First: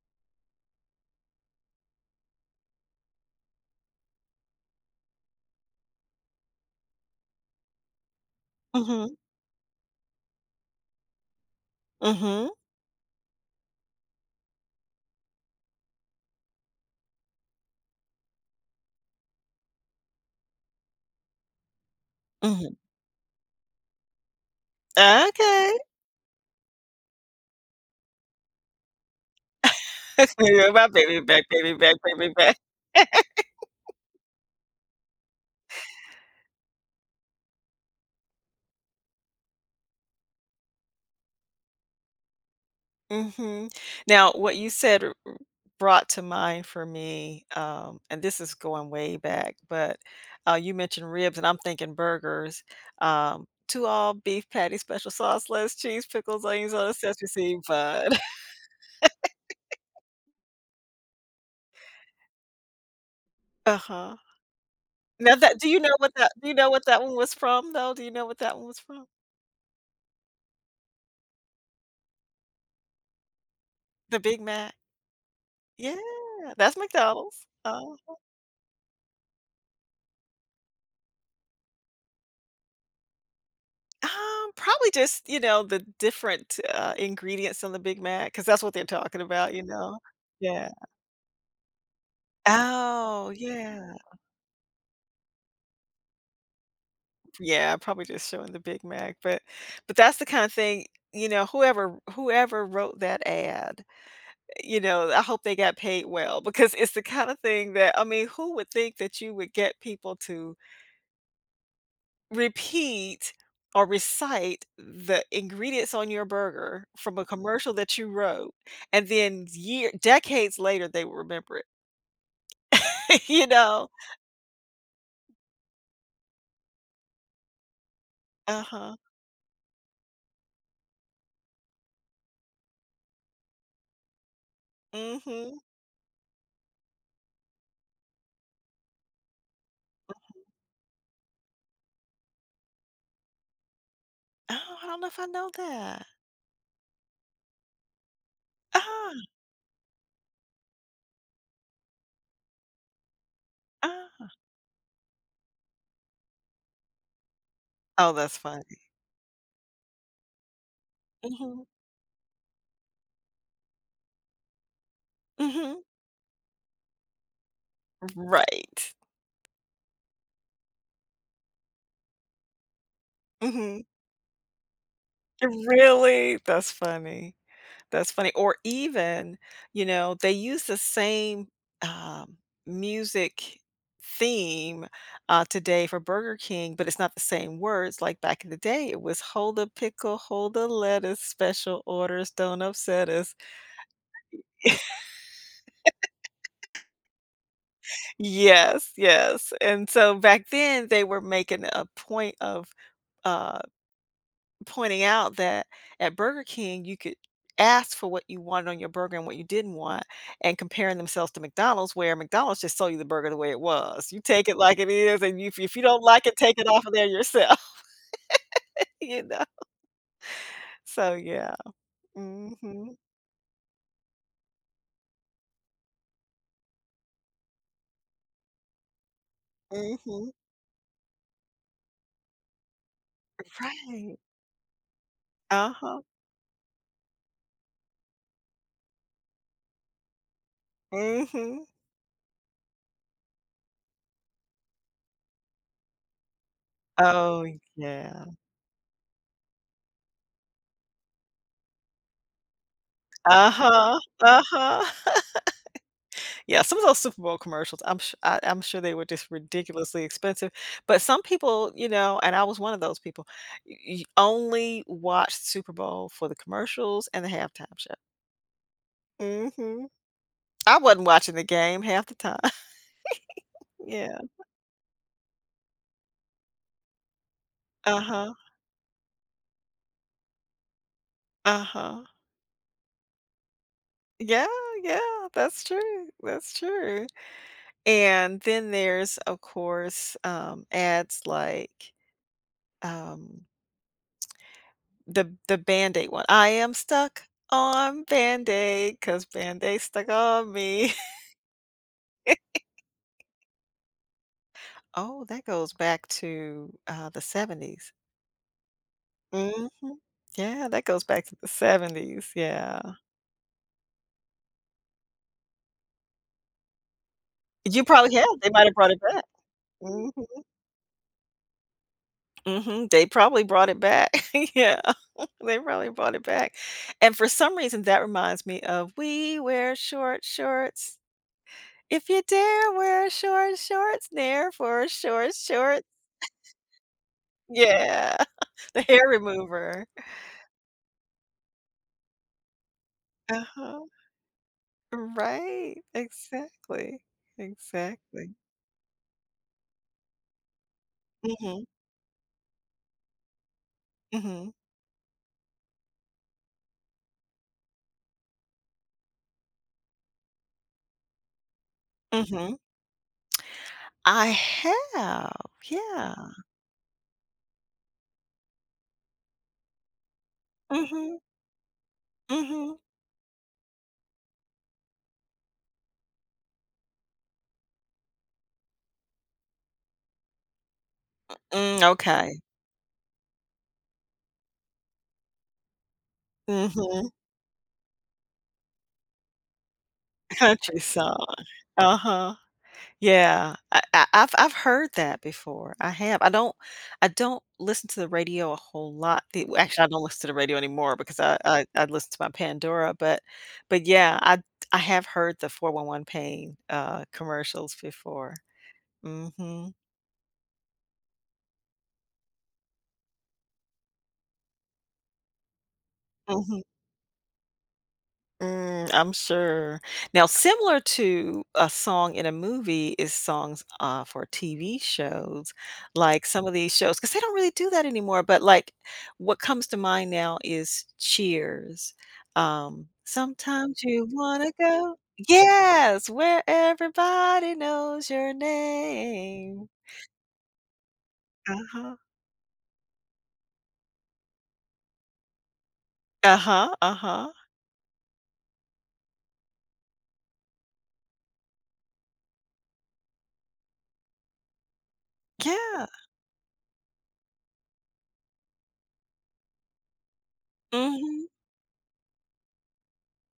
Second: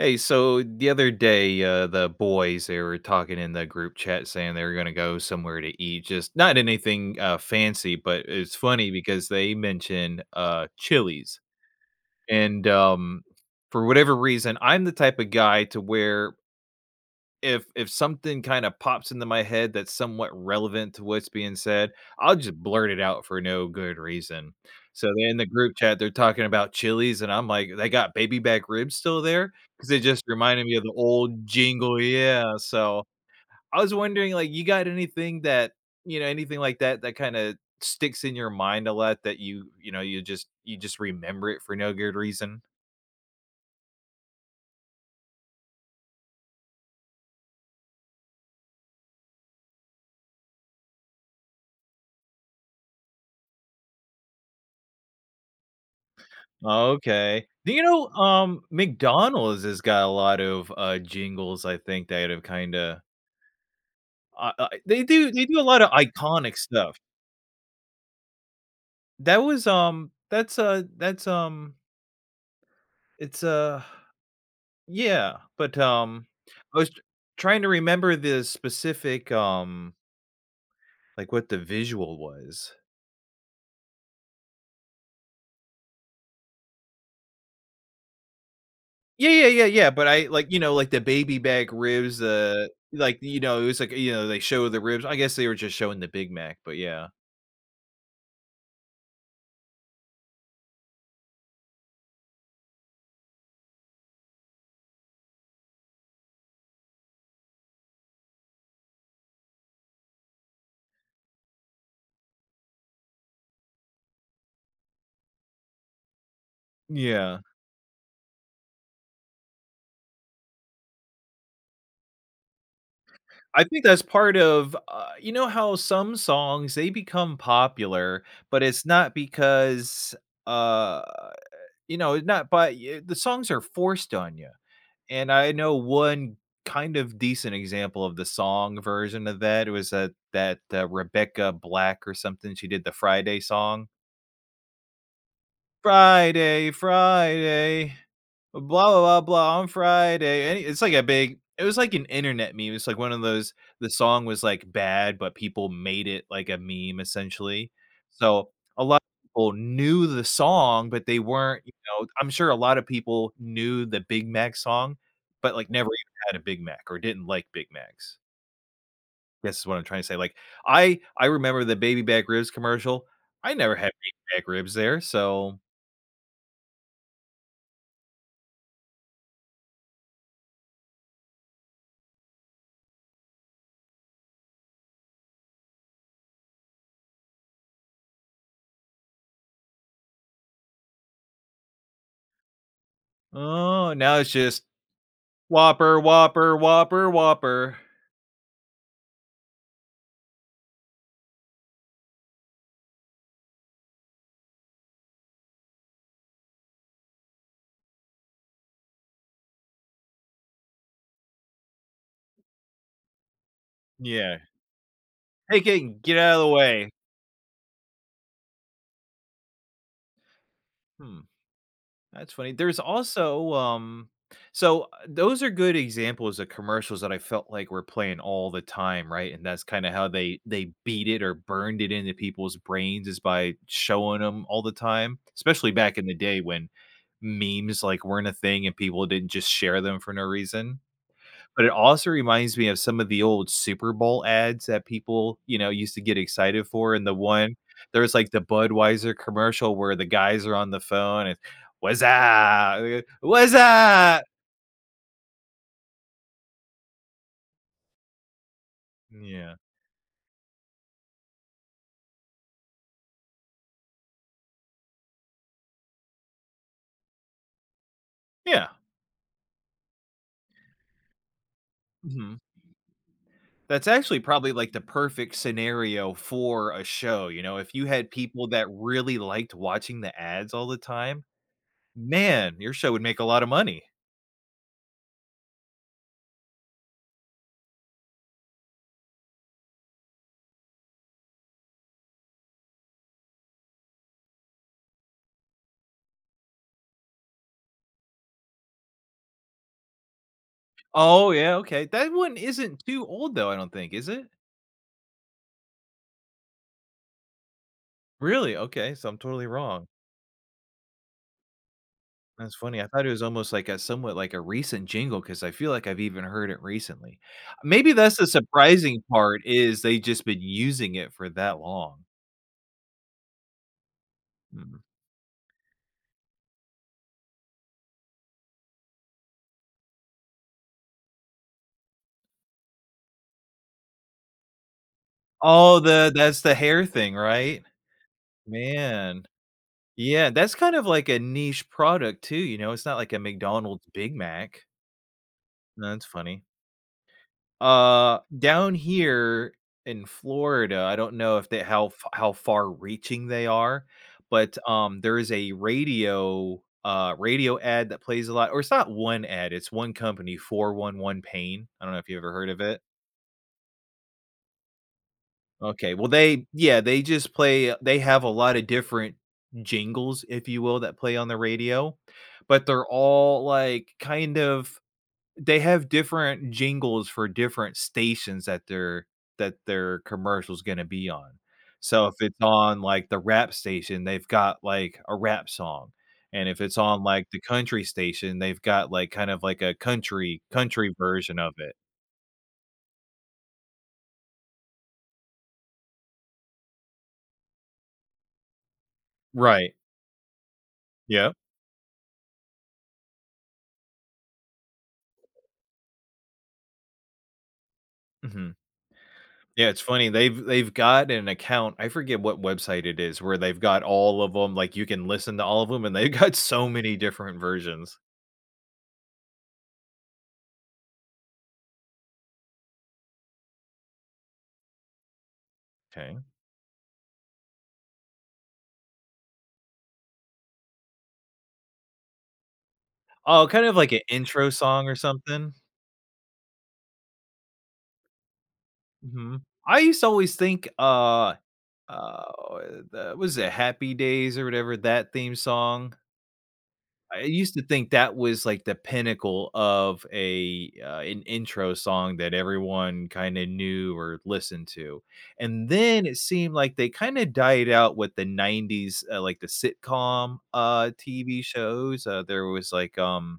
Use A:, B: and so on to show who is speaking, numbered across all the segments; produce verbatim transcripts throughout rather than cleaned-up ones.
A: Hey, so the other day, uh, the boys, they were talking in the group chat saying they were gonna go somewhere to eat, just not anything, uh, fancy, but it's funny
B: Mhm.
A: because they mention, uh, Chili's.
B: Mhm.
A: And, um, for whatever reason, I'm the type of guy to where if if something kinda pops into my head that's somewhat relevant to what's being said, I'll just
B: Mhm.
A: blurt it out for no good reason. So then, in the group
B: Okay.
A: chat, they're talking about Chili's, and I'm like, "They got baby back ribs still there?" 'Cause they just
B: Give
A: reminded
B: me
A: me of
B: my
A: the
B: baby back,
A: old
B: baby back,
A: jingle,
B: baby
A: yeah,
B: back.
A: so I was wondering, like, you got anything that, you know, anything like that, that kinda sticks in your mind a lot that you, you know, you just you just remember it for no good reason?
B: Mhm, now, what you said, r r brought to mind for me, um, and this is going way back, but, uh, you mentioned ribs, and I'm thinking burgers. Um, two all-beef patties, special sauce, lettuce, cheese, pickles, onions, on a sesame
A: Okay.
B: seed
A: Do you know,
B: bun.
A: um, McDonald's has got a lot of, uh, jingles, I think, that have kinda
B: Uh-huh.
A: ah i they do
B: Now
A: they do
B: that
A: a
B: do you
A: lot of
B: know what that do you
A: iconic
B: know what
A: stuff.
B: that one was from, though? Do you know what that one was from?
A: That was, um, that's a that's, um It's a
B: The Big Mac?
A: yeah. But,
B: Yeah,
A: um,
B: that's
A: I was tr
B: McDonald's,
A: trying to
B: uh-huh.
A: remember the specific, um like, what the visual was.
B: Um, probably just, you know, the different, uh, ingredients on the Big Mac, 'cause that's what they're talking
A: Yeah, yeah,
B: about, you
A: yeah, yeah,
B: know?
A: but I like, you
B: Yeah.
A: know, like, the baby back ribs, uh, like,
B: Oh,
A: you know, it was like
B: yeah.
A: you know, they show the ribs I guess they were just showing the Big Mac, but yeah.
B: Yeah, probably just showing the Big Mac, but but that's the kinda thing, y you know, whoever whoever wrote that ad, you know, I hope they got paid well, because it's the kind of thing that I mean, who would think that you would get people to repeat or recite the ingredients on your burger from a
A: Yeah.
B: commercial that you wrote and then year decades later, they will remember it. You
A: I think
B: know?
A: that's part of uh, you know how some songs, they become popular, but it's
B: Uh-huh.
A: not because, uh, you know, it not by, eh, the songs are forced on ya, and I
B: Mhm.
A: know one kind of decent example of the song version of that was, uh,
B: [unintelligible]
A: that, uh, Rebecca Black or something, she did the, "Friday" song.
B: Oh, I don't know if I know that.
A: Friday. Friday. Blah, blah,
B: Ah.
A: blah, blah. On Friday. Eh, it's like a big it was like an internet meme, it's like one of those, the song
B: Ah.
A: was, like, bad, but people made it like a meme essentially.
B: Oh, that's
A: So,
B: funny.
A: a lot of people knew the song, but they weren't,
B: Mhm.
A: you know I'm sure a lot of people knew the Big Mac song, but, like,
B: Mhm.
A: never even had a Big Mac, or didn't like Big
B: R
A: Macs.
B: right.
A: Guess is what I'm trying to say, like, I I remember the baby back ribs commercial. I never
B: Mhm.
A: had baby back ribs there, so
B: Really? That's funny. That's funny, or even, you know, they use the same, um, music theme, uh, today for Burger King, but it's not the same words, like, back in the day, it was: Hold the pickle, hold the lettuce, special orders, don't upset us.
A: Oh, and now it's just Whopper, Whopper, Whopper, Whopper.
B: Yes, yes, and so, back then, they were making a point of, uh, pointing out that at Burger King, you could ask for what you want on your burger and what you didn't want and comparing themselves to McDonald's, where McDonald's just sell you the burger the way it was, you
A: Yeah.
B: take it like it is, and y if
A: Hey,
B: if you
A: King,
B: don't
A: get
B: like it,
A: outta the
B: take it off
A: way.
B: of there yourself. You know? So
A: Hmm.
B: yeah.
A: That's funny. There's
B: Mhm.
A: also, um So those are good examples of commercials that I felt like were playing all the time, right? And that's kinda how
B: Mhm.
A: they they beat it or burned it into people's brains is by
B: Right.
A: showing 'em all the time, especially back
B: Uh-huh.
A: in the day when memes, like, weren't a thing and people didn't just share them for no reason.
B: Mhm.
A: But it also reminds me of some of the old Super Bowl ads that people, you know, used to get excited for, and the
B: Oh,
A: one there was,
B: yeah.
A: like, the Budweiser commercial where the guys are on the phone and, "Wuzzup! [unintelligible]
B: Uh-huh,
A: Wuzzup!"
B: uh-huh. Yeah, some of those Super Bowl commercials, I'm su I I'm sure they were
A: Mm,
B: just
A: yeah.
B: ridiculously expensive. But some people, you know- and I was one of those people- y y only watched Super Bowl for the commercials and the halftime show.
A: Yeah.
B: Mhm. I wadn't watching the game half the
A: Mhm.
B: time.
A: That's
B: Yeah.
A: actually probably, like, the perfect scenario for a show, you know, if you had
B: Uh-huh.
A: people that really liked watching the ads all the time?
B: Uh-huh.
A: Man, your show would make a lotta money.
B: Yeah, yeah, that's true, that's true. And then there's, of course, um, ads like, um the the Band-Aid one. I am stuck on Band-Aid 'cause Band-Aid's stuck on me.
A: Oh, yeah. Okay, that one isn't too old, though, I don't think, is it?
B: Oh, that goes back to, uh, the seventies.
A: Really? Okay, so I'm totally wrong.
B: Mhm. Yeah, that goes back to the seventies.
A: That's funny.
B: Yeah.
A: I thought it was almost like a somewhat like a recent jingle 'cause I feel like I've even heard it recently.
B: You
A: Maybe
B: probably
A: that's
B: have.
A: the
B: They might have brought it
A: surprising
B: back.
A: part is they
B: Mhm.
A: just been using it for that long.
B: Mhm. They probably brought it back. Yeah,
A: [unintelligible]
B: they probably brought it back. And for some reason, that reminds me of: We wear short shorts. If you dare wear short shorts, Nair for short
A: Oh,
B: short.
A: the that's the hair thing, right?
B: Yeah, the hair
A: Man,
B: remover.
A: yeah, that's kind of like a niche product too, you know? It's not like a McDonald’s
B: Uh-huh.
A: Big Mac.
B: Right.
A: That's funny.
B: Exactly,
A: Uh,
B: exactly.
A: down here in Florida, I don't know if they
B: Mhm.
A: how f how far reaching they are,
B: Mhm.
A: but, um, there is a radio uh, radio ad that plays a lot or it's not one ad, it's one company, 411 PAIN? I don't know if you ever heard
B: Mhm.
A: of it?
B: I have,
A: Okay, well,
B: yeah.
A: they Yeah, they just play they have a lot of different jingles, if you will, that play
B: Mhm.
A: on the radio, but
B: Mhm.
A: they're all, like, kind of they have different jingles for different stations that their that their commercial's gonna be on.
B: M mm,
A: So, if it's
B: okay.
A: on, like, the rap station, they've got, like, a rap song, and if it's on,
B: Mhm.
A: like, the country station, they've got, like, kind of, like, a country
B: Country
A: country
B: song.
A: version of it.
B: Uh-huh. Yeah. I I I've I've heard that before, I have. I don't I don't listen to the radio a whole lot. The we
A: Right.
B: actually, I don't listen to the radio anymore because
A: Yep.
B: I I I'd listen to my Pandora, but but yeah, I I have heard the 411 PAIN, uh, commercials before.
A: Mhm. Yeah.
B: Mhm.
A: It's funny. They've they've got an account. I forget what website it is where they've got all of ‘em like, you can listen to all of ‘em, and they've got
B: Mhm.
A: so many different versions.
B: Mm, I'm sure. Now similar to a song in a movie is songs, uh, for TV shows,
A: 'Kay.
B: like some of these shows 'cause they don't really do that anymore, but, like, what comes to mind now is Cheers. Um,
A: Oh, kind of
B: "Sometimes
A: like an
B: you
A: intro
B: wanna
A: song or
B: go"
A: something?
B: Yes, "Where everybody knows your
A: Mhm.
B: name."
A: I used to always think, uh,
B: Uh-huh.
A: uh, o the was it Happy Days or whatever, that theme song?
B: Uh-huh,
A: I
B: uh-huh.
A: used to think that was, like, the pinnacle of a, uh an intro song that everyone kinda knew or listened to, and
B: Yeah.
A: then it seemed like they kinda died out with the nineties, uh, like the sitcom, uh,
B: Mhm.
A: TV shows, uh, there was, like, um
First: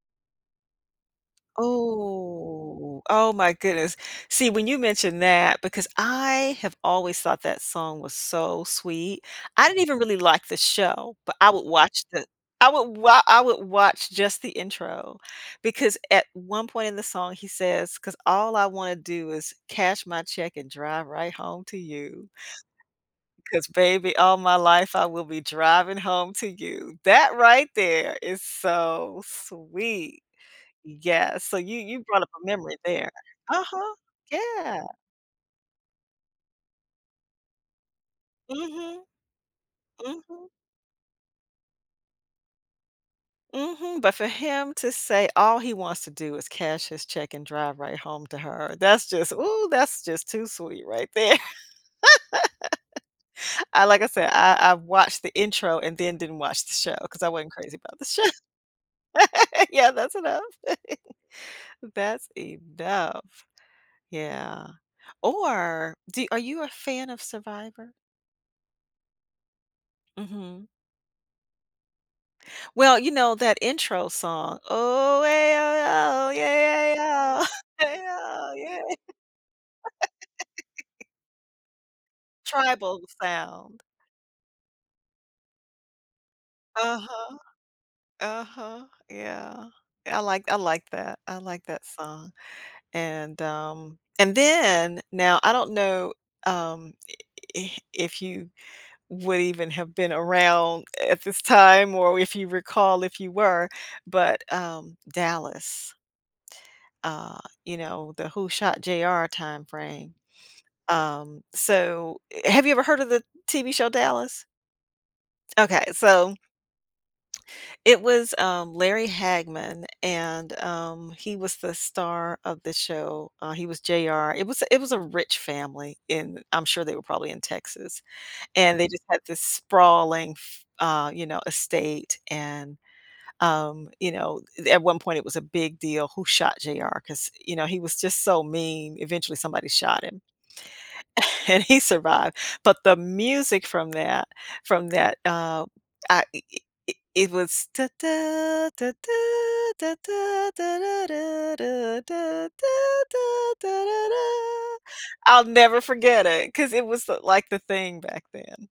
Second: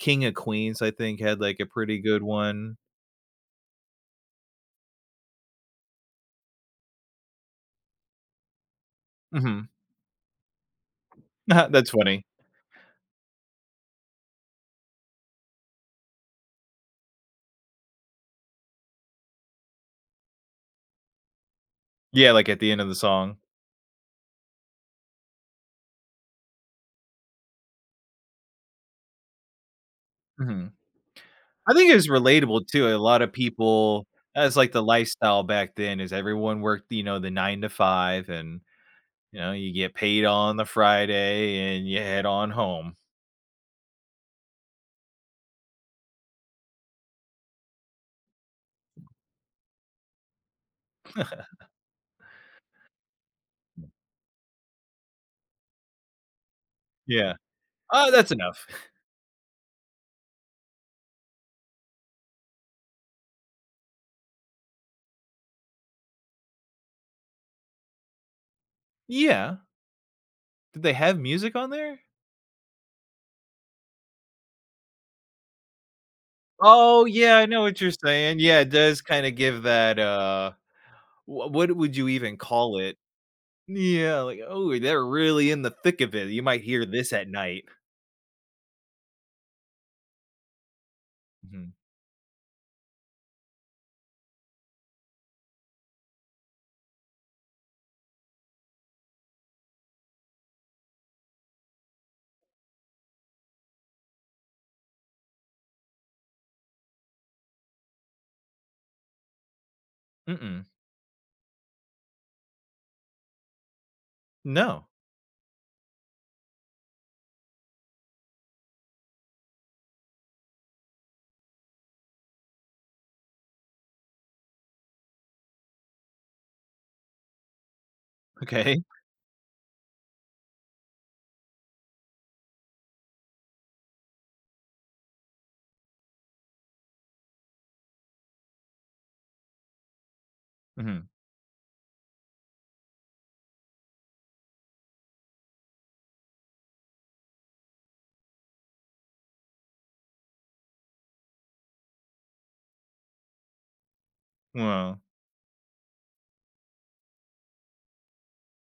A: King of Queens, I think, had, like, a pretty good one.
B: Ooh, oh my goodness. See, when you mentioned that because I have always thought that song was so sweet. I
A: Mhm.
B: didn't even really like the show, but I would
A: That's
B: watch
A: funny.
B: the I would wa I would watch just the intro, because at one point in the song, he says, "'Cause all I wanna do is cash my check and drive right home to you
A: Yeah, like, at the end of the song?
B: ’cause, baby, all my life, I will be driving home to you." That right there is so sweet.
A: Mhm.
B: Yeah, so
A: I
B: you
A: think it
B: you
A: was
B: brought up a
A: relatable
B: memory
A: too, a
B: there.
A: lot of
B: Uh-huh,
A: people that was, like, the
B: yeah.
A: lifestyle back then, is everyone worked, you know, the nine to five, and,
B: Mhm.
A: you know, you get paid
B: Mhm.
A: on the Friday, and you head on home.
B: Mhm. But for him to say all he wants to do is cash his check and drive right home to her, that's just, ooh, that's just too sweet right there. Uh, like I said, I I've watched the intro and then didn't watch the show, 'cause I
A: Yeah.
B: wasn't crazy about the
A: Oh,
B: sho
A: that's enough.
B: Yeah. That's enough. That's enough. Yeah. Or do are you a fan of Survivor?
A: Yeah.
B: Mhm.
A: Did they have music on there?
B: Well, you know, that intro song,
A: Oh, yeah, I know what you're saying. Yeah, it does kinda give that, uh, wha what would you even call it?
B: Tribal sound.
A: Yeah, like, oh, they're really in the thick of it, you might hear this at
B: Uh-huh.
A: night.
B: Uh-huh. Yeah. Yeah, I like I like that. I like
A: Mhm.
B: that song, and, um and then now I don't know, um, i i if you would even have been around at this time or if you recall if you were, but, um, Dallas, uh, you know, the "who shot J.R." time frame.
A: Mm-mm.
B: Um, so, eh have you ever heard of the TV show Dallas?
A: No.
B: Okay, so it was, um, Larry Hagman, and, um, he was the star of the show uh, he was J.R. It was it was a rich family in I'm sure they were probably in Texas, and
A: Okay.
B: they just had this sprawling f uh, you know, estate, and, um, you know, i th at one point, it was a big deal who shot J.R., 'cause, you know, he was just so mean, eventually somebody shot him,
A: Mhm.
B: and he survived. But the music from that from that, um, I i i i it was,
A: Wow.
B: I'll never forget it, 'cause it was the like the thing back then.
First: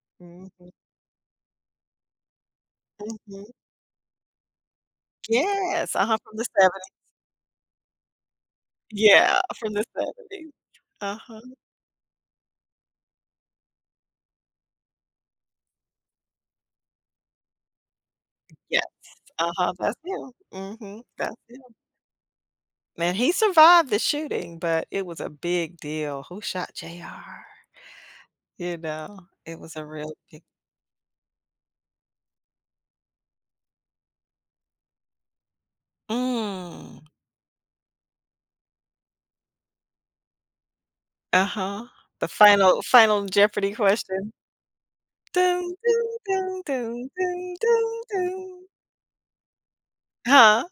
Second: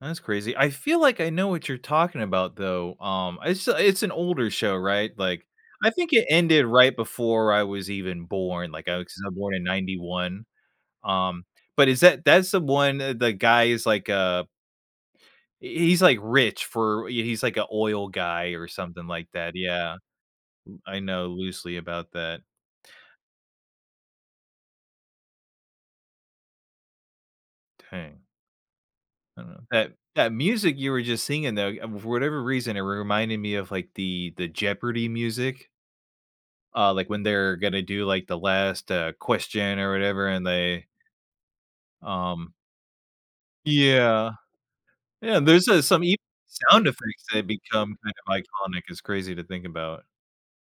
A: Ah, that's crazy. I
B: Mhm.
A: feel like I know what you're talking about, though. Um,
B: Mhm.
A: it's a it's an older show, right? Like, I
B: Yes.
A: think
B: Uh-huh,
A: it
B: from the
A: ended
B: seventy
A: right before I was even born, like, I wicks a
B: Yeah.
A: born in
B: From the
A: ninety one.
B: seventies. Uh-huh.
A: Um, but is that that is the one, uh, the guy is like, uh eh, he he's, like, rich for r yeah, he's like a oil guy or
B: Yes.
A: something like that,
B: Uh-huh, that's
A: yeah.
B: him.
A: I
B: Mhm.
A: know
B: That's him.
A: loosely about that.
B: Man, he survived the shooting, but it was a big deal. "Who shot J.R.?"
A: Dang.
B: You know,
A: I
B: it
A: know.
B: was a
A: That
B: real
A: that
B: big
A: music you were just singing, though, you um, for whatever reason, it re reminded me of, like, the the Jeopardy music. Uh,
B: Mm.
A: like, when they're gonna do, like, the last, uh, question or whatever, and they,
B: Uh-huh. The
A: um
B: final final Jeopardy
A: Yeah.
B: question.
A: Yeah and there's, uh, some e sound effects that become kind of iconic, it's crazy to think about.
B: Huh?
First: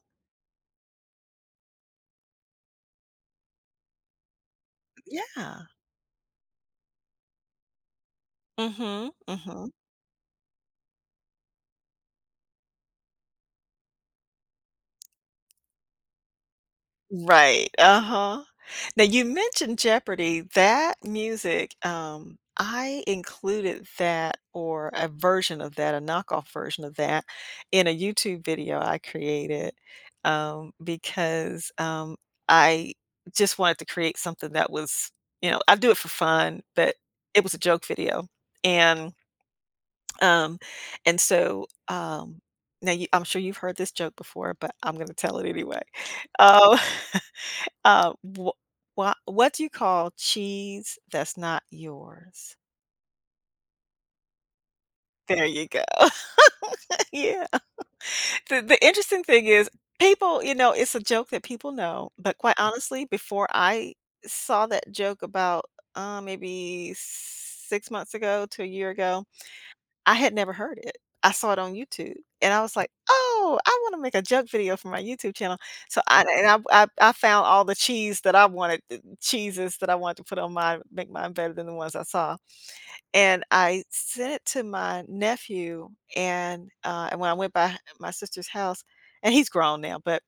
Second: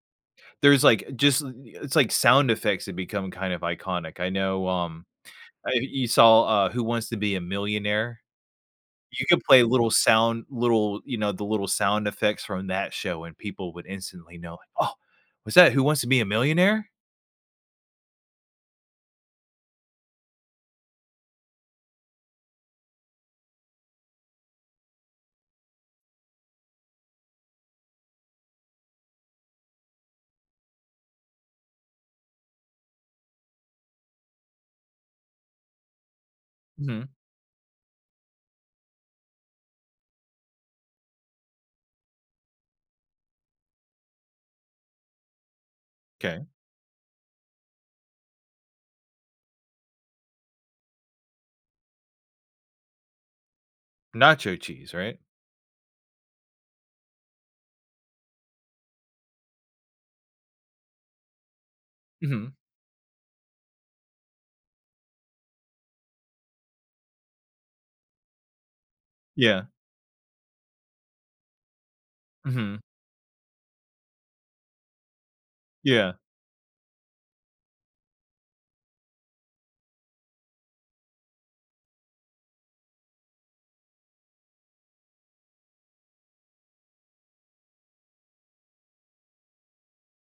A: There's, like, uh, just, eh it's like sound effects that become kind of iconic. I know, um,
B: Yeah.
A: I you saw, uh, Who Wants to Be a Millionaire?
B: Mhm,
A: You could play
B: mhm.
A: little sound little, you know, the little sound effects from that show, and people would instantly know, "Oh, was that, Who Wants to Be a Millionaire?"
B: Right, uh-huh. Now you mentioned Jeopardy, that music, um, I included that or a version of that a knockoff version of that, in a YouTube video I created, um, because, um, I just wanted to create something that was you know I do it for fun, but
A: Mhm.
B: it was a joke video, and, um, and so, um, now you I'm sure you've heard this joke before, but I'm gonna tell it anyway.
A: 'Kay.
B: Um Uh, wha wha what do you call cheese that's not yours?
A: Nacho cheese, right?
B: There you go, yeah. The the interesting thing is, people, you know, it's a joke that people know, but
A: Mhm.
B: quite honestly, before I saw that joke about, uh, maybe six months ago to a year ago,
A: Yeah.
B: I had never heard it. I saw it on YouTube, and I was
A: Mhm.
B: like, "Oh, I want to make a joke video for my YouTube channel,” so
A: Yeah.
B: I and I I I found all the cheese that I wanted the cheeses that I wanted to put on mine, make mine better than the ones I saw. And I sent it to my nephew, and, uh, and when I went by my sister's house- and he's grown now- but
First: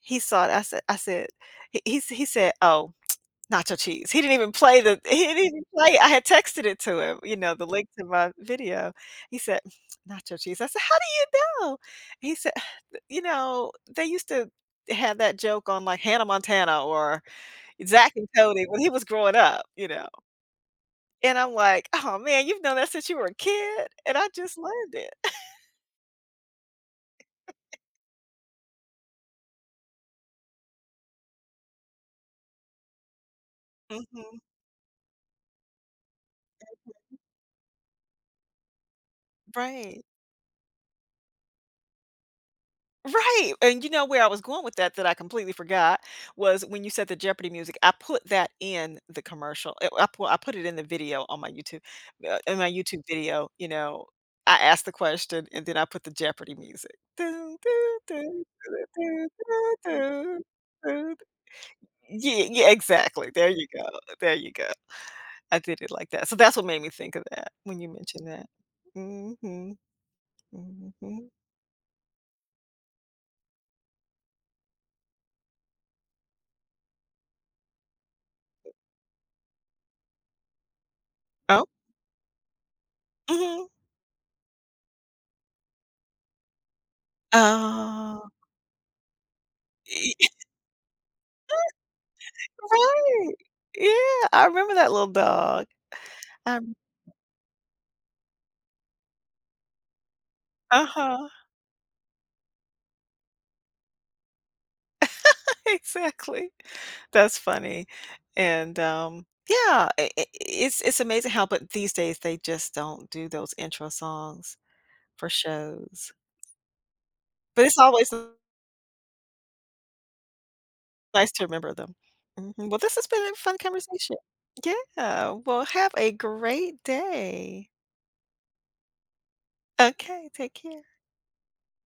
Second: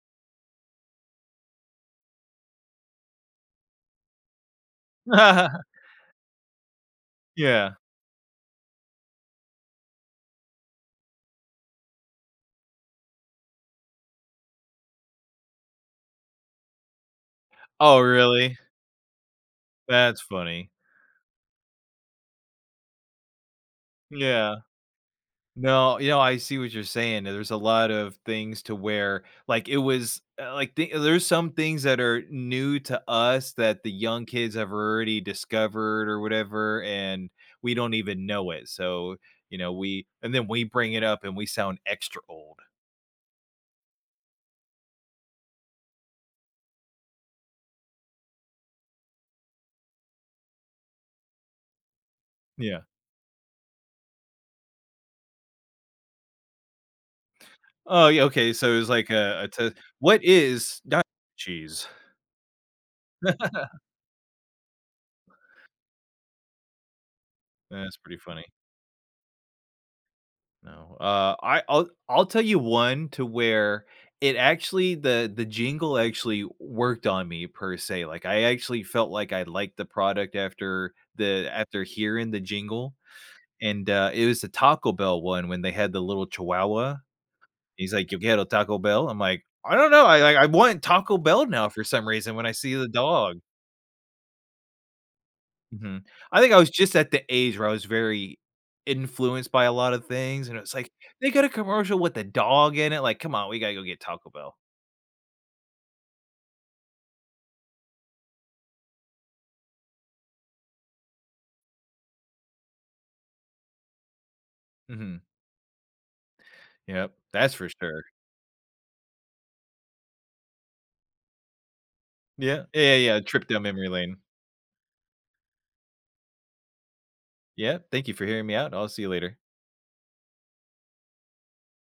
B: he saw it, I said I said h he sa he said, "Oh, nacho cheese." He didn't even play the he didn't even play it, I had texted it to him, you know, the
A: Yeah.
B: link to my video. He said, "Nacho Cheese," I said, "How do you know?" He said, "Eh you know, they used to have that joke on, like, Hannah Montana or
A: Oh,
B: Zack and
A: really?
B: Cody," when he was growing up, you know?
A: That's funny.
B: And I'm like, "Oh man, you've known that since you were a kid and I
A: Yeah.
B: just learned it.”
A: No, you know, I see what you're saying, yeah, there's a lot of things to where, like, it was, eh like, the there's some things that are new to us that the young
B: Mhm.
A: kids have already discovered or whatever,
B: [unintelligible]
A: and we don't even know it, so, you know,
B: Right.
A: we and then we bring it up and we sound extra old.
B: Right, and, you know, where I was going with that, that I completely forgot was when you said the Jeopardy music, I put that in the commercial. I I p I put it in the video on my YouTube, uh, in my
A: Yeah.
B: YouTube video, you know? I asked the question, and then I put the Jeopardy music
A: Oh, yeah, okay, so it was like a a t what is na cheese?
B: Y yeah, yeah exactly, there you go, there you go. I did it like that. So that's what made me think of that when you
A: That's pretty
B: mentioned
A: funny.
B: that. Mhm.
A: No,
B: Mhm.
A: uh, I I'll I'll tell you one to where it actually the the jingle actually worked on me per se, like, I actually felt like I liked the product after the
B: Oh.
A: after hearing the jingle;
B: Mhm.
A: and uh, it was the Taco Bell one when they had the little chihuahua. He's like, “Yo
B: Oh.
A: Quiero Taco Bell?" I'm like, "I don't know." I I I want Taco Bell now for some reason when I see the
B: Right,
A: dog.
B: yeah, I remember that little dog,
A: Mhm, I think I was
B: um
A: just at the age where I was very influenced by a lot of things, and it's like, they
B: Uh-huh.
A: get a commercial with a dog in it. Like, "Come on, we gotta go get Taco Bell."
B: Exactly, that's funny, and, um, yeah, i i it's it's amazing how but these days, they just don't do those intro songs
A: Mhm.
B: for shows.
A: Yep, that's
B: But
A: for
B: it's
A: sure.
B: always nice to remember them.
A: Yeah,
B: Mhm, well,
A: yeah,
B: this
A: yeah,
B: has
A: yeah,
B: been
A: a
B: a
A: trip
B: fun
A: down memory lane.
B: conversation, yeah, well, have a great day.
A: Yeah, thank you for hearing me out, I'll see you later.
B: Okay, take care.